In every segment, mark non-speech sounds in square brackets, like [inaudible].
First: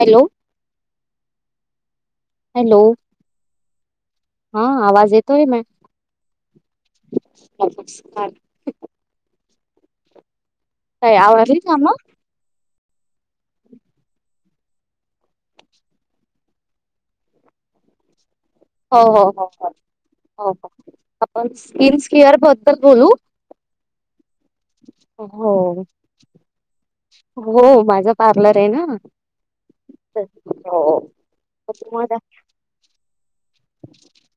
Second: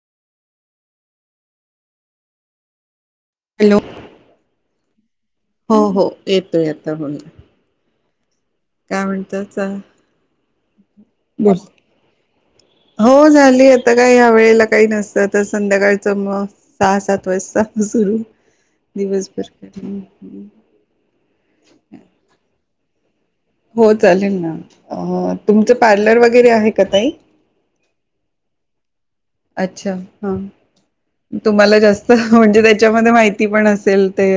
Hello hello hello हा आवाज येत हो हो येतो आता म्हण हा काय म्हणत च काय आवरली काम हो झाली आता काय ह्या वेळेला काही नसतं आ तर संध्याकाळच मग सहा सात वाजता [unintelligible] हो हो हो दिवसभर काय. हो आपण स्किन केअर बद्दल बोलू हो चालेल ना तुमचं हो पार्लर वगैरे आहे का तई हो माझा पार्लर आहे ना अच्छा हा हो तुम्हाला जास्त म्हणजे त्याच्यामध्ये माहिती पण असेल ते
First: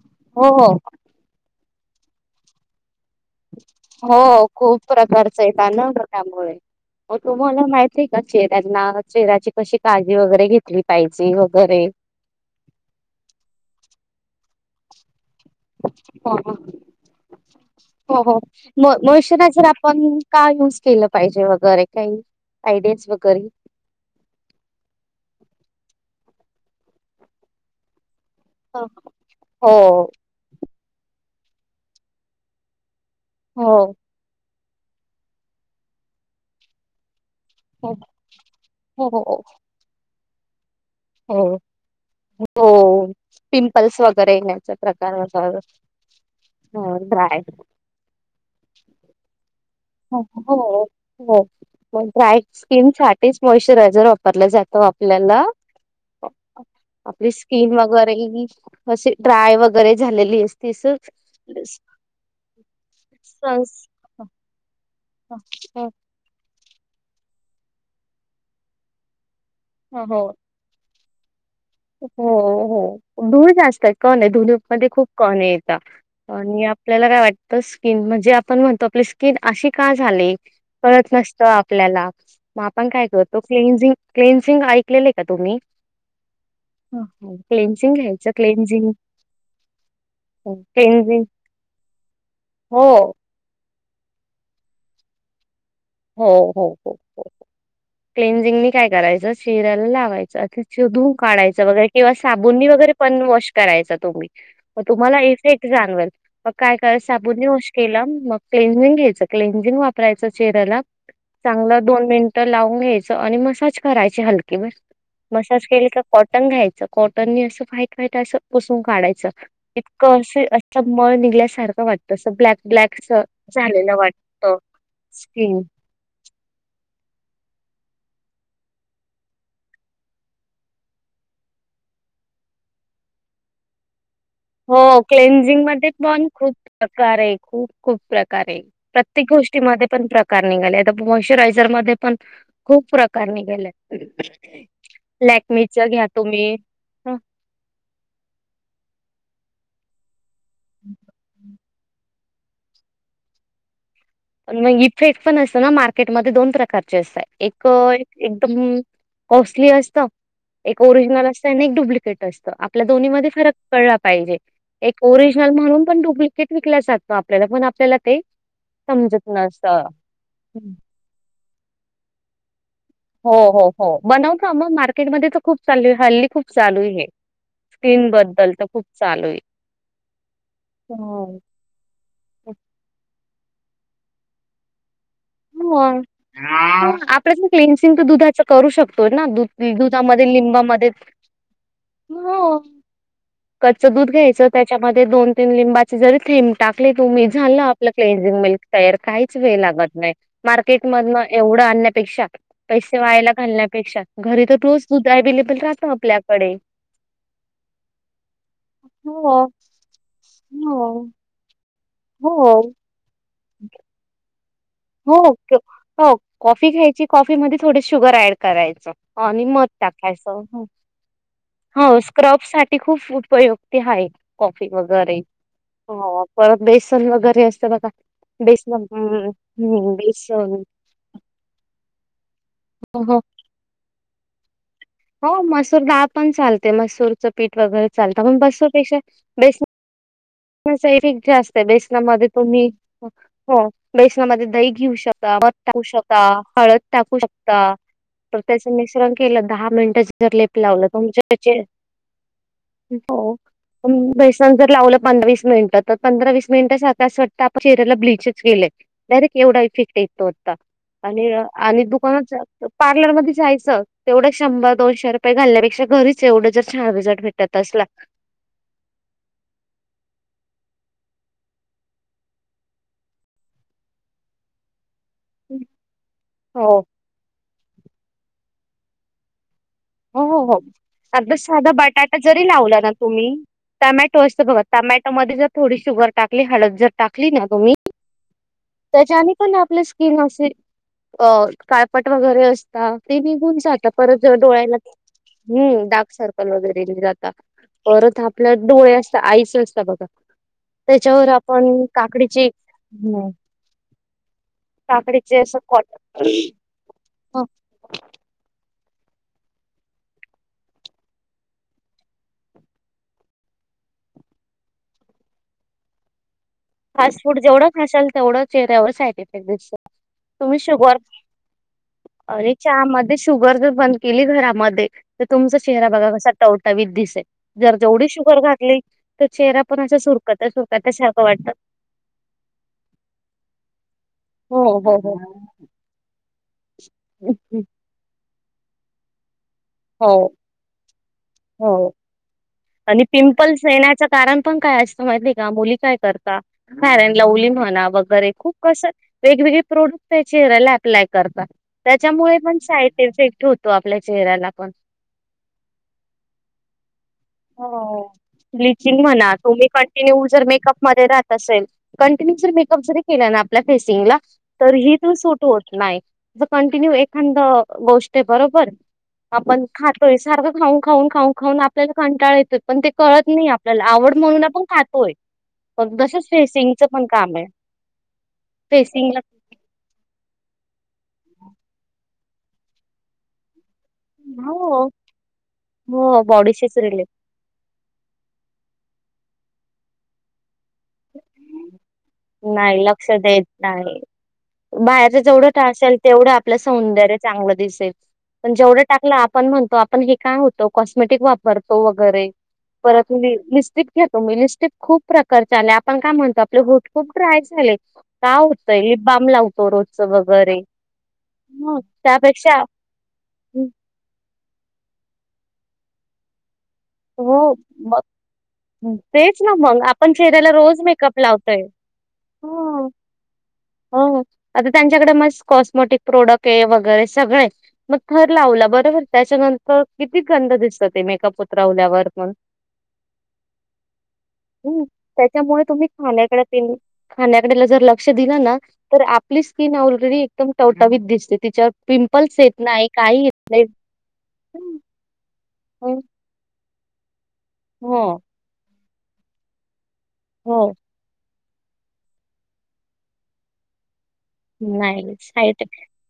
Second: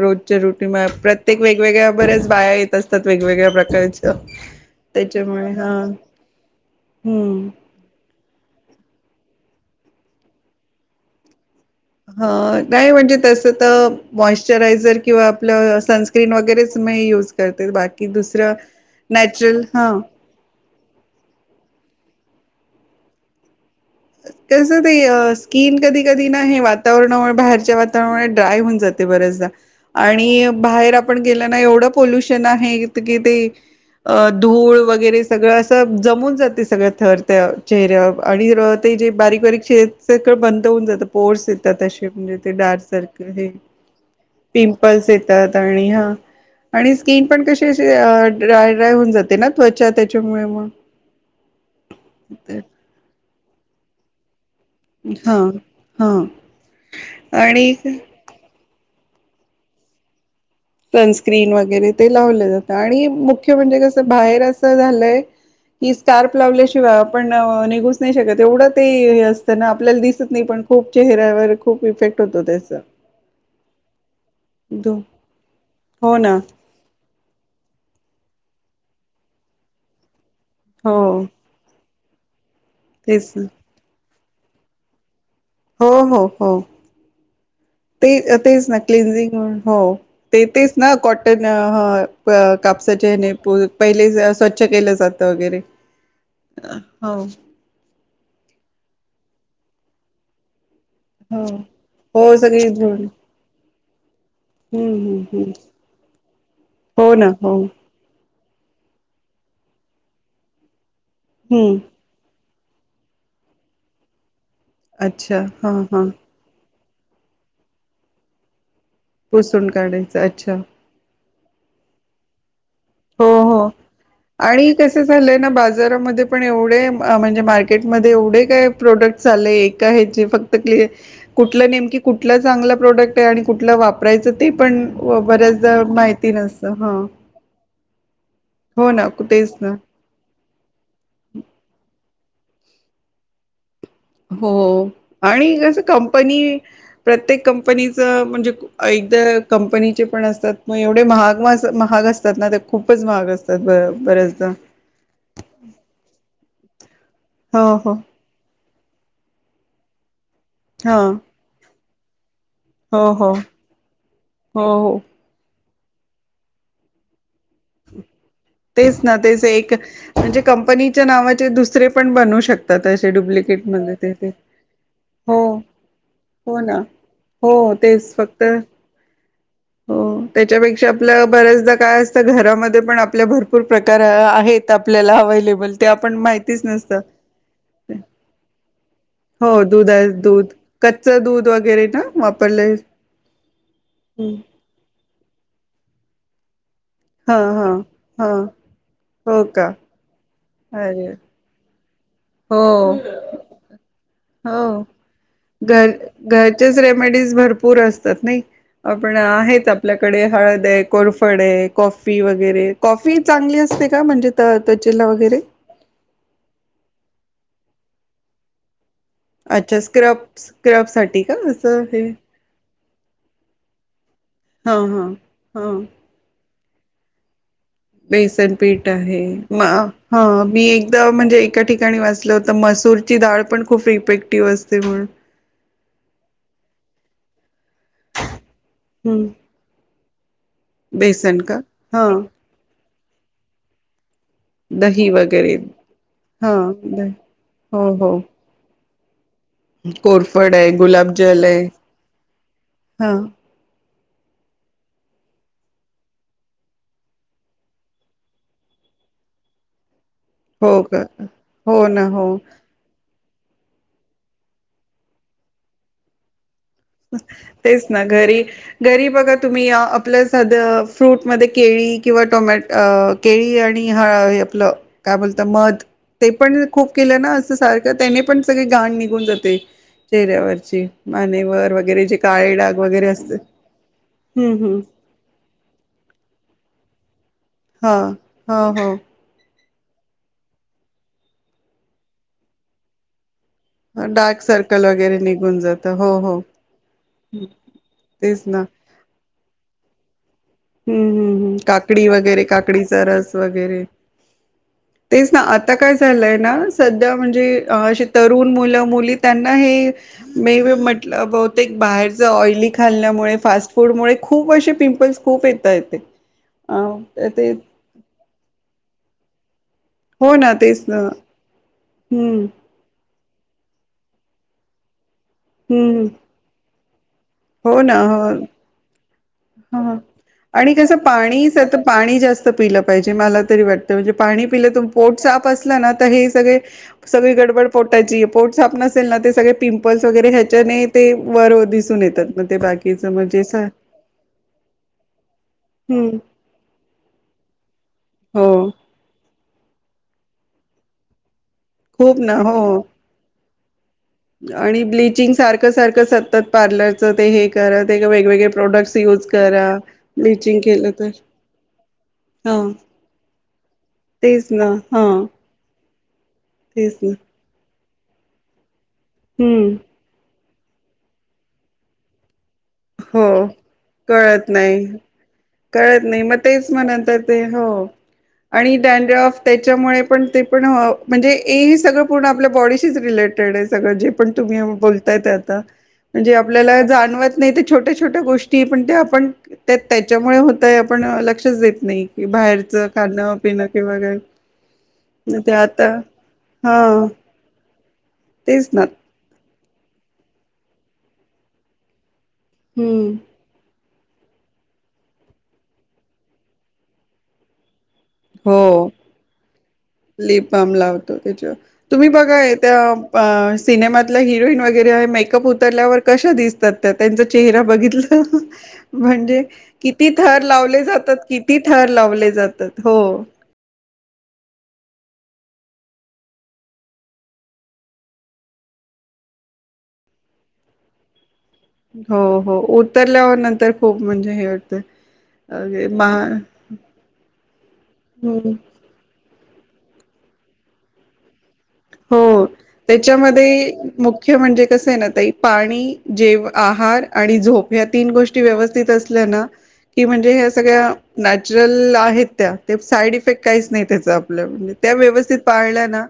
रोजच्या हो रोटी हो म प्रत्येक वेगवेगळ्या बऱ्याच बाया येत अस हो खूप प्रकारच आहे त्याच्यामुळे ना हा बेनर त्यामुळे हो हम्म तुम्हाला माहित आहे का चेहऱ्यांना चेहऱ्याची कशी काळजी वगैरे घेतली पाहिजे वगैरे ह नाही म्हणजे तस तर मॉइशचरायझर किंवा आपलं सनस्क्रीन हो वगैरेच मी यूज करते बाकी हो हो दुसरं म नॅचरल मॉइश्चरायझर हा आपण का यूज केलं पाहिजे वगैरे काही आयडिया वगैरे कधी नाही वातावरणामुळे बाहेरच्या वातावरणा ड्राय होऊन जाते बरेचदा हो आणि बाहेर आपण गेल ना एवढं पोल्युशन आहे कि ते हो अ धूळ वगैरे सगळं असं जमून जाते सगळं थर त्या हो चेहऱ्यावर आणि ते हो जे हो बारीक बारीक बन ऊन जात पोर्स हो येतात असे म्हणजे ते डार्क हो. सर्कल हे पिंपल्स वगैरे येण्याचा पिंपल्स प्रकार होता येतात आणि आणि ह आणि स्किन ड्राय पण कशी अ ड्राय ड्राय होऊन जाते ना त्याच्यामुळे मग मग ड्राय स्किन साठीच मॉशचरायझर वापरल्या जात तो हा आपल्याला हा आपली स्किन आणि वगैरे अशी ड्राय वगैरे झालेली असते स सनस्क्रीन वगैरे ते लावलं जातं, आणि मुख्य म्हणजे कसं बाहेर असं झालंय. कि स्कार्प लावल्या शिवाय आपण निघूच नाही शकत, एवढं ते असं आपल्याला हो हो दिसत नाही, पण खूप चेहऱ्यावर खूप इफेक्ट हो होतो त्याचा हो, धूळ जास्त आहे, कण आहे धुळी मध्ये धू खूप कण ये. ता हो ना आणि आपल्याला काय वाटतं, स्किन म्हणजे आपण म्हणतो आपली स्कीन अशी का झाले? हो कळतं नसतं आपल्याला. मग आपण काय तेच करतो, ना. क्लिन्झिंग- क्लिन्झिंग ऐकलेलं आहे का तुम्ही? हो हो हो क्लिन्झिंग. ते तेच ना, क्लिन्झिंग हो ते तेच ना क्लेन्झिंग कॉटन हो, कापसाचे पहिले स्वच्छ केलं जातं वगैरे. हो हो हो, क्लनझिंग काय करायचं चेहऱ्याला लावायचं. सोधून हो काढायचं वगैरे किंवा, हो साबुन सगळी वगैरे धुळी पण वॉश करायचं तुम्ही. हम्म तुम्हाला हम्म हम्म इफेक्ट जाणवेल, मग काय करायचं हो ना साबुनने हो वॉश केलं मग क्लिन्झिंग घ्यायचं क्लिन्झिंग वापरायचं चेहऱ्याला हम्म चांगलं दोन मिनट तर लावून घ्यायचं, आणि मसाज करायची हलकी म अच्छा मसाज हा केली का हा कॉटन घ्यायचं. कॉटन नी अस व्हाईट व्हाईट अस पुसून काढायच, पुसून इतकं काढायचं अस अच्छा अस मळ निघल्या सारख वाटत, अस ब्लॅक ब्लॅक हो हो झालेलं वाटत स्किन. घरामधे पणं एवढ म्हणजे मार्केट म एवढे काय प्रोडक्ट्स आले एका हे जे फक्त तेचं कुठल नेमकी कुठल चांगल प्रोडक्ट हाय आणि कुठल वाप हो क्लेनझिंग मध्ये पण माहिती खूप नसतं हा प्रकार आहेत. खूप खूप प्रकार ए, हो ना प्रत्येक तेच गोष्टी ना मधे पण प्रकार निघाले, आता मॉइश्चरायझर पण खूप प्रकार निघाले आहेत. हो आणि असं घ्या तुम्ही कंपनी ह प्रत्येक कंपनीच म्हणजे एकदा कंपनीचे पण असतात, मग एवढे महाग महाग असतात ना, ते खूपच महाग असतात बरं. पण मग इफेक्ट पण असत ना, मार्केटमध्ये दोन प्रकारचे असता. हो एक हो एकदम कॉस्टली असतं, एक हा ओरिजिनल असतं आणि एक डुप्लिकेट असत. आपल्या हो दोन्ही मध्ये हो फरक कळाला पाहिजे, हो हो एक ओरिजनल म्हणून पण डुप्लिकेट विकला जातो आपल्याला पण आपल्याला ते तेच ना समजत तेच एक नसतं. म्हणजे कंपनीच्या नावाचे दुसरे पण बनवु शकत आ तसेे हो, डुप्लिकेट हो, मग हो. येतेत, बनवता मग मार्केटमध्ये हो तर खूप चालू आहे. हल्ली खूप हो ना. चालू आहे हे. हो तेच फक्त स्किनबद्दल तर खूप चालू आहे. हो त्याच्यापेक्षा आपलं बऱ्याचदा काय असतं, घरामध्ये पण आपल्या भर पूर प्रकार आहेत आप आपल्याला अवेलेबल ते मग आपण माहितीच नसत. आपल्यातलं क्लेन्सिंग तर दुधाचं करू शकतो ना. हो दूध. दही, दुधामध्ये दूध, लिंबामध्ये कच्च दूध वगैरे ना वापरले कच्च दूध घ्यायचं, त्याच्यामध्ये दोन तीन लिंबाची जरी थेंब टाकली तूमी हा झाल हा आपलं हा क्लीझिंग मिल्क तयार काहीच हो वेळ का लागत नाही. मार्केट अरे मधन एवढं अन्या पेक्षा हो पैसे वायाला घालण्या पेक्षा, घरी तर हो रोज दुध अवेलेबल राहत घर आपल्याकडे. घरचेच रेमेडीज भरपूर असतात नाही, आपण हो. आहेत आपल्या कडे हळद आहे हो. कोरफड आहे. कॉफी हो. वगैरे कॉफी चांगली असते का? म्हणजे त त्वचेला हो वगैरे हो, कॉफी घ्यायची कॉफी मध्ये थोडी शुगर ऍड करायचं. ह आणि मध अच्छा स्क्रब टाकायचं. स्क्रब साठी का असं हो, हे स्क्रब साठी खूप उपयुक्ती आहे, कॉफी हा हा वगैरे. हा हो, परत बेसन वगैरे असते बघा बेसन पीठ आहे हम. म हा मी एकदा म्हणजे एका ठिकाणी वाचलं होत. तर हो मसूरची हो दाळ पण खूप इफेक्टिव्ह असते, मग हो, मसूर दाळ पण चालते मसूरचं पीठ वगैरे चालतं, पण मसुर पेक्षा हम्म बेस बेसनाचा इफेक्ट बेसन जास्त का आहे, हा बेसनामध्ये तुम्ही हो बेस दही घेऊ शकता मध टाकू शकता हा हळद टाकू शकता हो हो त्याचं मिश्रण केलं दहा मिनिट जर कोरफड लेप आहे लावलं तुमच्या गुलाबजल आहे हा चेहऱ्या बेसन जर लावलं तर पंधरा वीस मिनिटं असं वाटतं आपण चेहऱ्याला ब्लीच केलेय डायरेक्ट एवढा इफेक्ट हो का ये आणि हो ना हो दुकानात पार्लरमध्ये जायचं तेवढं शंभर दोनशे रुपये घालण्यापेक्षा घरीच एवढं छान रिझल्ट भेटत असला तेच ना घरी घरी बघा तुम्ही आपलं साधं फ्रूटमध्येध्ये केळी किंवा टोमॅट केळी आणि ह आपलं काय बोलत मध ते पण हो खूप केलं ना असं सारखं त्याने पण सगळे घाण निघून जाते हो हो हो चेहऱ्यावरची अगदी मानेवर साधा वगैरे जे बटाटा जरी काळे लावला डाग ना वगैरे तुम्ही असते टमॅटो असते बघा हम्म हम्म टमॅटोमध्ये जर थोडी शुगर टाकली हळद जर टाकली ना तुम्ही हा हो हो त्याच्याने पण आपलं स्किन असी अ काळपट वगैरे असता ते निघून जात परत जर परत डार्क डोळ्याला सर्कल वगैरे निघून जात हम्म डार्क हो हो सर्कल वगैरे जाता परत तेच आपल्या ना डोळे असतात आईस न असता बघा हम्म त्याच्यावर हम्म हम्म आपण काकडी वगैरे काकडीची काकडीचा हम्म रस वगैरे तेच काकडीचे ना असं आता काय झालंय कॉटन ना सध्या म्हणजे अशी तरुण मुलं मुली त्यांना हे मे बी म्हटलं बहुतेक बाहेरचं ऑइली खाल्यामुळे फास्ट फूड मुळे खूप असे पिंपल्स खूप येतात ते फास्ट फूड जेवढं खाशाल तेवढं चेहऱ्यावर साईड इफेक्ट दिसतो हो ना तेच ना हम्म अरे चहामध्ये शुगर जर बंद केली घरामध्ये तर तुमचा चेहरा हम्म बघा कसा टव टवटवीत दिसे जर हो ना जेवढी हो शुगर घातली तर चेहरा पण हा अशा सुरकत्या आणि सुरकत्या कसं सारखं वाटतं पाणीच आता पाणी जास्त पिलं पाहिजे मला तरी वाटतं म्हणजे पाणी हो पिल तु हो हो पोट साफ असलं ना तर हे सगळे सगळी गडबड पोटाची पोट साफ नसेल ना ते सगळे पिंपल्स हो वगैरे ह्याच्याने ते बर हो दिसून येतात मग ते आणि बाकीचं म्हणजे पिंपल्स येण्याच कारण पण काय असतं माहिती आहे का मुली काय हम्म. करता फ्यारन लव्हली म्हणा वगैरे हो खूप कसं वेगवेगळे प्रोडक्ट चेहऱ्याला अप्लाय करतात खूप ना त्याच्यामुळे पण हो साइट इफेक्ट होत. आणि ब्लिचिंग सारखं सारखं सतत पार्लरच ते हे करा ते हो करा वेगवेगळे प्रॉडक्ट्स ब्लिचिंग यूज म्हणा करा तुम्ही करा कंटिन्यू जर ब्लिचिंग मेकअप केलं मध्ये तर राहत असेल कंटिन्यू जर हा मेकअप जरी केला ना आपल्या फेसिंगला तेच ना तरीही हा तो सूट होत नाही. कंटिन्यू तेच ना एखादं गोष्ट आहे बरोबर आपण हम्म खातोय सारखं खाऊन खाऊन खाऊन खाऊन आपल्याला कंटाळ येतोय पण ते हो कळत नाही आपल्याला आवड म्हणून कळत आपण नाही खातोय पण कळत नाही तसंच मग तेच मग फेसिंगचं पण नंतर काम ते आहे हो आणि फेसिंगला डॅडरफ त्याच्यामुळे पण ते पण म्हणजे ए ही सगळं पूर्ण आपल्या बॉडीशीच रिलेटेड आहे पण तुम्ही हो बोलताय आ हो म्हण बॉडीशीच आपल्या रिलेट जाणवत नाही छोट्या छोट्या गोष्टी पण त्या आपण त्या त्याच्यामुळे ता आपण लक्षच देत नाही की बाहेरच नाही लक्ष खाणं देत पिणं किंवा नाही. काय बाहेरच जेवढं ते टाळता आता येईल तेवढं आपलं हा सौंदर्य चांगलं दिसेल. पण तेच ना जेवढं टाकला आपण म्हण आपण हे काय होतो कॉस्मेटिक वापरतो वगैरे परत हम्म तो लिपस्टिक खूप प्रकारच्या आले आपण काय म्हणतो आपले होट खूप ड्राय झाले का हो होतंय लि बाम लावतो रोजच लिप वगैरे बाम लावतो त्याच्या तुम्ही बघा हे त्यापेक्षा त्या अ सिनेमातला हिरोईन वगैरे आहे मेकअप उतरल्यावर कशा दिसतात हो चेहरा मग बिघतला तेच म्हणजे ना मग किती आपण थर चेहऱ्याला रोज लावले जातात मेकअप किती लावतोय. थर लावले जातात हो. [unintelligible] आता त्यांच्याकडे मस् कॉस्मेटिक प्रोडक्ट आहे. वगैरे सगळ आहे. मग थर लावला बरोबर आहे. त्याच्यान किती गंद दिसत ते मेकअप उतरवल्यावर हो पण. हो उतरल्यावर नंतर खूप म्हणजे हे वाटतंय. हम्म. त्याच्यामुळे तुम्ही खाण्याकडे खाण्याकडे जर ज लक्ष दिलं ना. तर आप आपली स्किन ऑलरेडी एकदम टवटावीत दिसते. तिच्यावर पिंपल्स हो येत नाही काही येत नाही. त्याच्यामध्ये मुख्य म्हणजे कस आहे ना ताई पाणी हं, जेव आहार आणि झोप या तीन हो गोष्टी व्यवस्थित असल्या ना की म्हणजे ह्या हो सगळ्या नॅचरल आहेत त्या. ते साईड इफेक्ट काहीच नाही त्याचा. त्या नाही व्यवस्थित साईड इफेक्ट पाळल्या ना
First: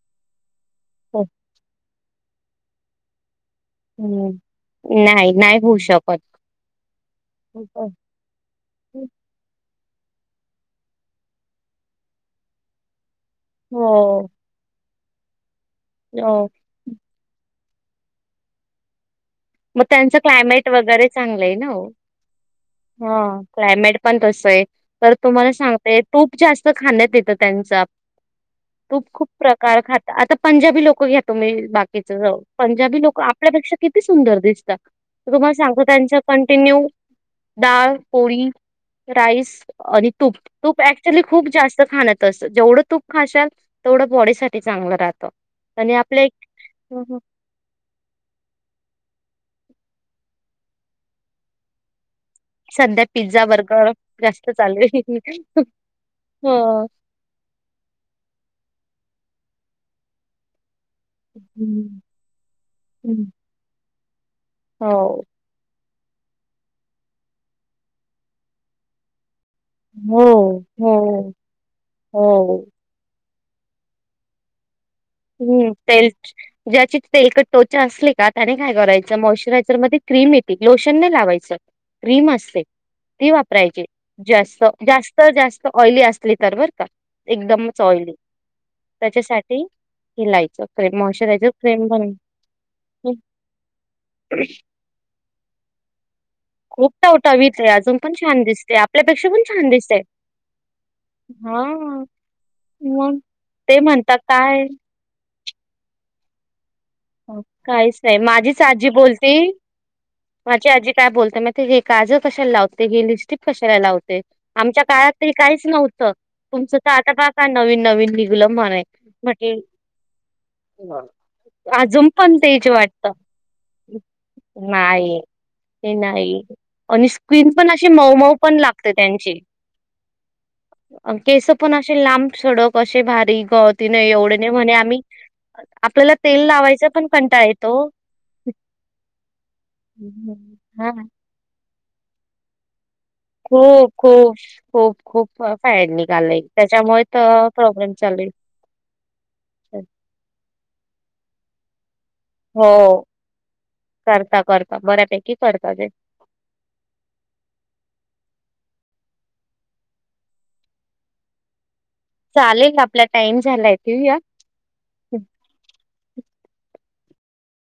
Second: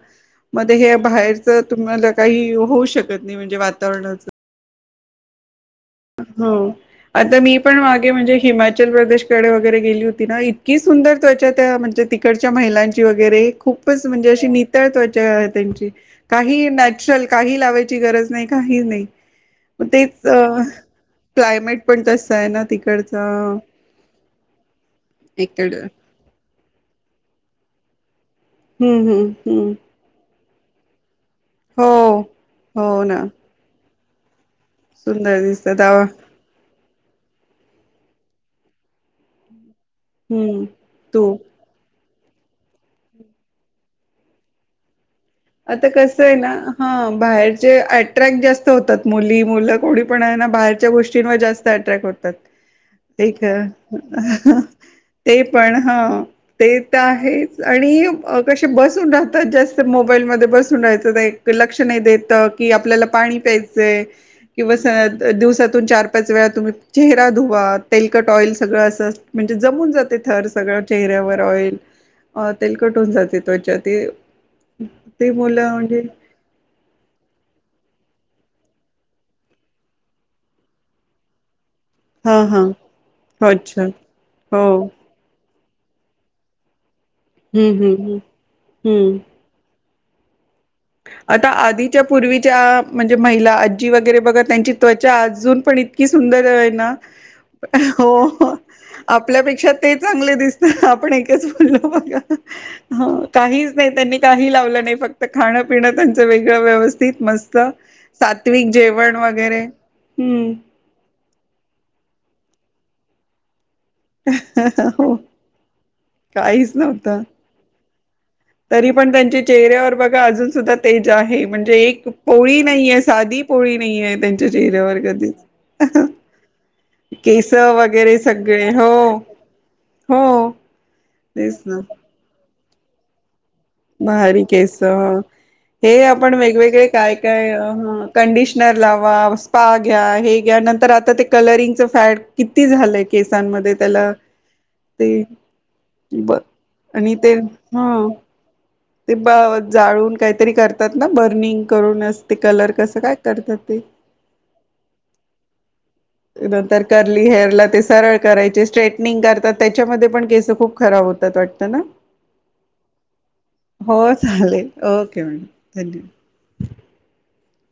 मग हे बाहेरच मला काही होऊ शकत नाही. म्हणजे वातावरणाच. हम्म. नाही नाही होऊ शक हो आता मी पण मागे म्हणजे हिमाचल प्रदेशकडे वगैरे गेली होती ना‌ इतकी सुंदर त्वचा त्या म्हणजे तिकडच्या महिलांची खूपच हो म्हणजे अशी नितळ त्वचा आहे त्यांची. हो. काहीही चल काही लावायची गरज नाही. काही नाही. मग त्यांचं क्लायमेट वगैरे चांगल आहे ना क्लायमेट हो. पण तसं आहे ना हा तिकडचं क्लायमेट पण तस आहे तर तुम्हाला एकड सांगते. तूप खुप जास्त खाण्यात येत त्यांचा. हम्म तुप खूप हम्म हम्म प्रकार खाता. आता पंजाबी लोक घ्या तुम्ही. बाकीच जाऊ हो. द्या पंजाबी हो लोक ना आपल्यापेक्षा किती सुंदर दिसत सुंदर तुम्हाला दिसतात सांगू त्यांचा कंटिन्यू डाळ, पोळी, राईस. आणि तूप. हम्म तूप ऍक्चुली तू खूप जास्त खाण तस जेवढं तूप खाशाल तेवढं बॉडी साठी चांगलं राहतं. आता आणि कस आपल्या एक आहे ना हा हं, हं. बाहेरचे अट्रॅक्ट जास्त होतात. मुली मुलं कोणी पण आहे ना, बाहेरच्या गोष्टींवर जास्त अट्रॅक्ट होतात. सध्या एक पिझ्झा बर्गर जास्त चालू आहे. ते पण हा ते हो. तर आहेच आणि कसे बस जास्त मोबाईल बसून राहयच. एक लक्ष हम्म. नाही देत की, आपल्याला हम्म. पाणी प्यायचंय. किंवा हो. दिवसातून चार पाच वेळा तुम्ही चेहरा धुवा. तेलकट ऑइल सगळं असं म्हणजे जमून जाते हो, थर सगळं हो, चेहऱ्यावर ऑइल हो. तेलकट होऊन जाते. त्वच्या ते ते मुलं हम्म म्हणजे तेल. ज्याची तेलकट त्वचा असली का त्याने काय करायचं मॉशचरायझर मध्ये क्रीम येते. लोशन नाही लावायचं. क्रीम हा असते हा ती अच्छा वापरायची. हो जास्त जास्त जास्त ऑइली असली तर बर का. हम्म एकदमच ऑइली हम्म हम्म त्याच्यासाठी हेिलायचं आता आधीच्या पूर्वीच्या म्हणजे महिला आजी वगैरे बघा त्यांची त्वचा अजून पण इतकी सुंदर आहे खूप ना. टवटवीत आहे अजून पण छान हो. दिसते पण छान आपल्यापेक्षा ते दिसते. चांगले दिसता. आपण एकच बोललो हां, बघा. मग काहीच ते नाही म्हणतात त्यांनी काही काय लावलं नाही फक्त खाणं पिणं त्यांचं वेगळं व्यवस्थित मस्त काहीच नाही माझीच सात्विक आजी जेवण बोलती वगैरे. हम्म माझी आजी काय बोलते माहिती आहे का मी ते काजळ कशाला लावते. हे लिपस्टिक कशाला लावते. आमच्या काळात हो त काहीच नव्हत. तुमच काहीच आता नव्हतं का का नवीन नवीन निघलं म्हणे तरी पण त्यांच्या म्हटले चेहऱ्यावर बघा अजून सुद्धा तेज आहे. म्हणजे एक अजून पण पोळी तेच नाही आहे वाटतं साधी पोळी नाही आहे त्यांच्या चेहऱ्यावर नाही कधीच ते नाही आणि स्कीन केस पण अशी मऊ वगैरे मऊ पण सगळे लागते हो त्यांची. हो केस तेच पण ना असे लांबसडक. असे भारी‌. हो तिने एवढं भारी नाही म्हणे केस आम्ही हे आपल्याला आपण तेल वेगवेगळे लावायचा पण काय कंटाळा काय येतो कंडिशनर लावा. स्पा घ्या. हे घ्या. नंतर हा आता ते कलरिंग फॅड किती झालंय? केसांमध्ये खूप त्याला खूप खूप ते खूप फँड ब निघालयं, त्याच्यामुळे आणि ते तर प्रॉब्लेम हा चालू आहे. [inaudible] ते ब जाळून काहीतरी करतात ना बर्निंग करून असं हो, करता करता बऱ्यापैकी करता ते. नंतर कर्ली हेअरला ते सरळ करायचे स्ट्रेटनिंग करतात, त्याच्या मध्ये पण केस खूप खराब होतात. वाटतं ना चालेल आपला टाइम झालाय हो ठेवूया? चालेल, ओके मॅडम धन्यवाद! [inaudible]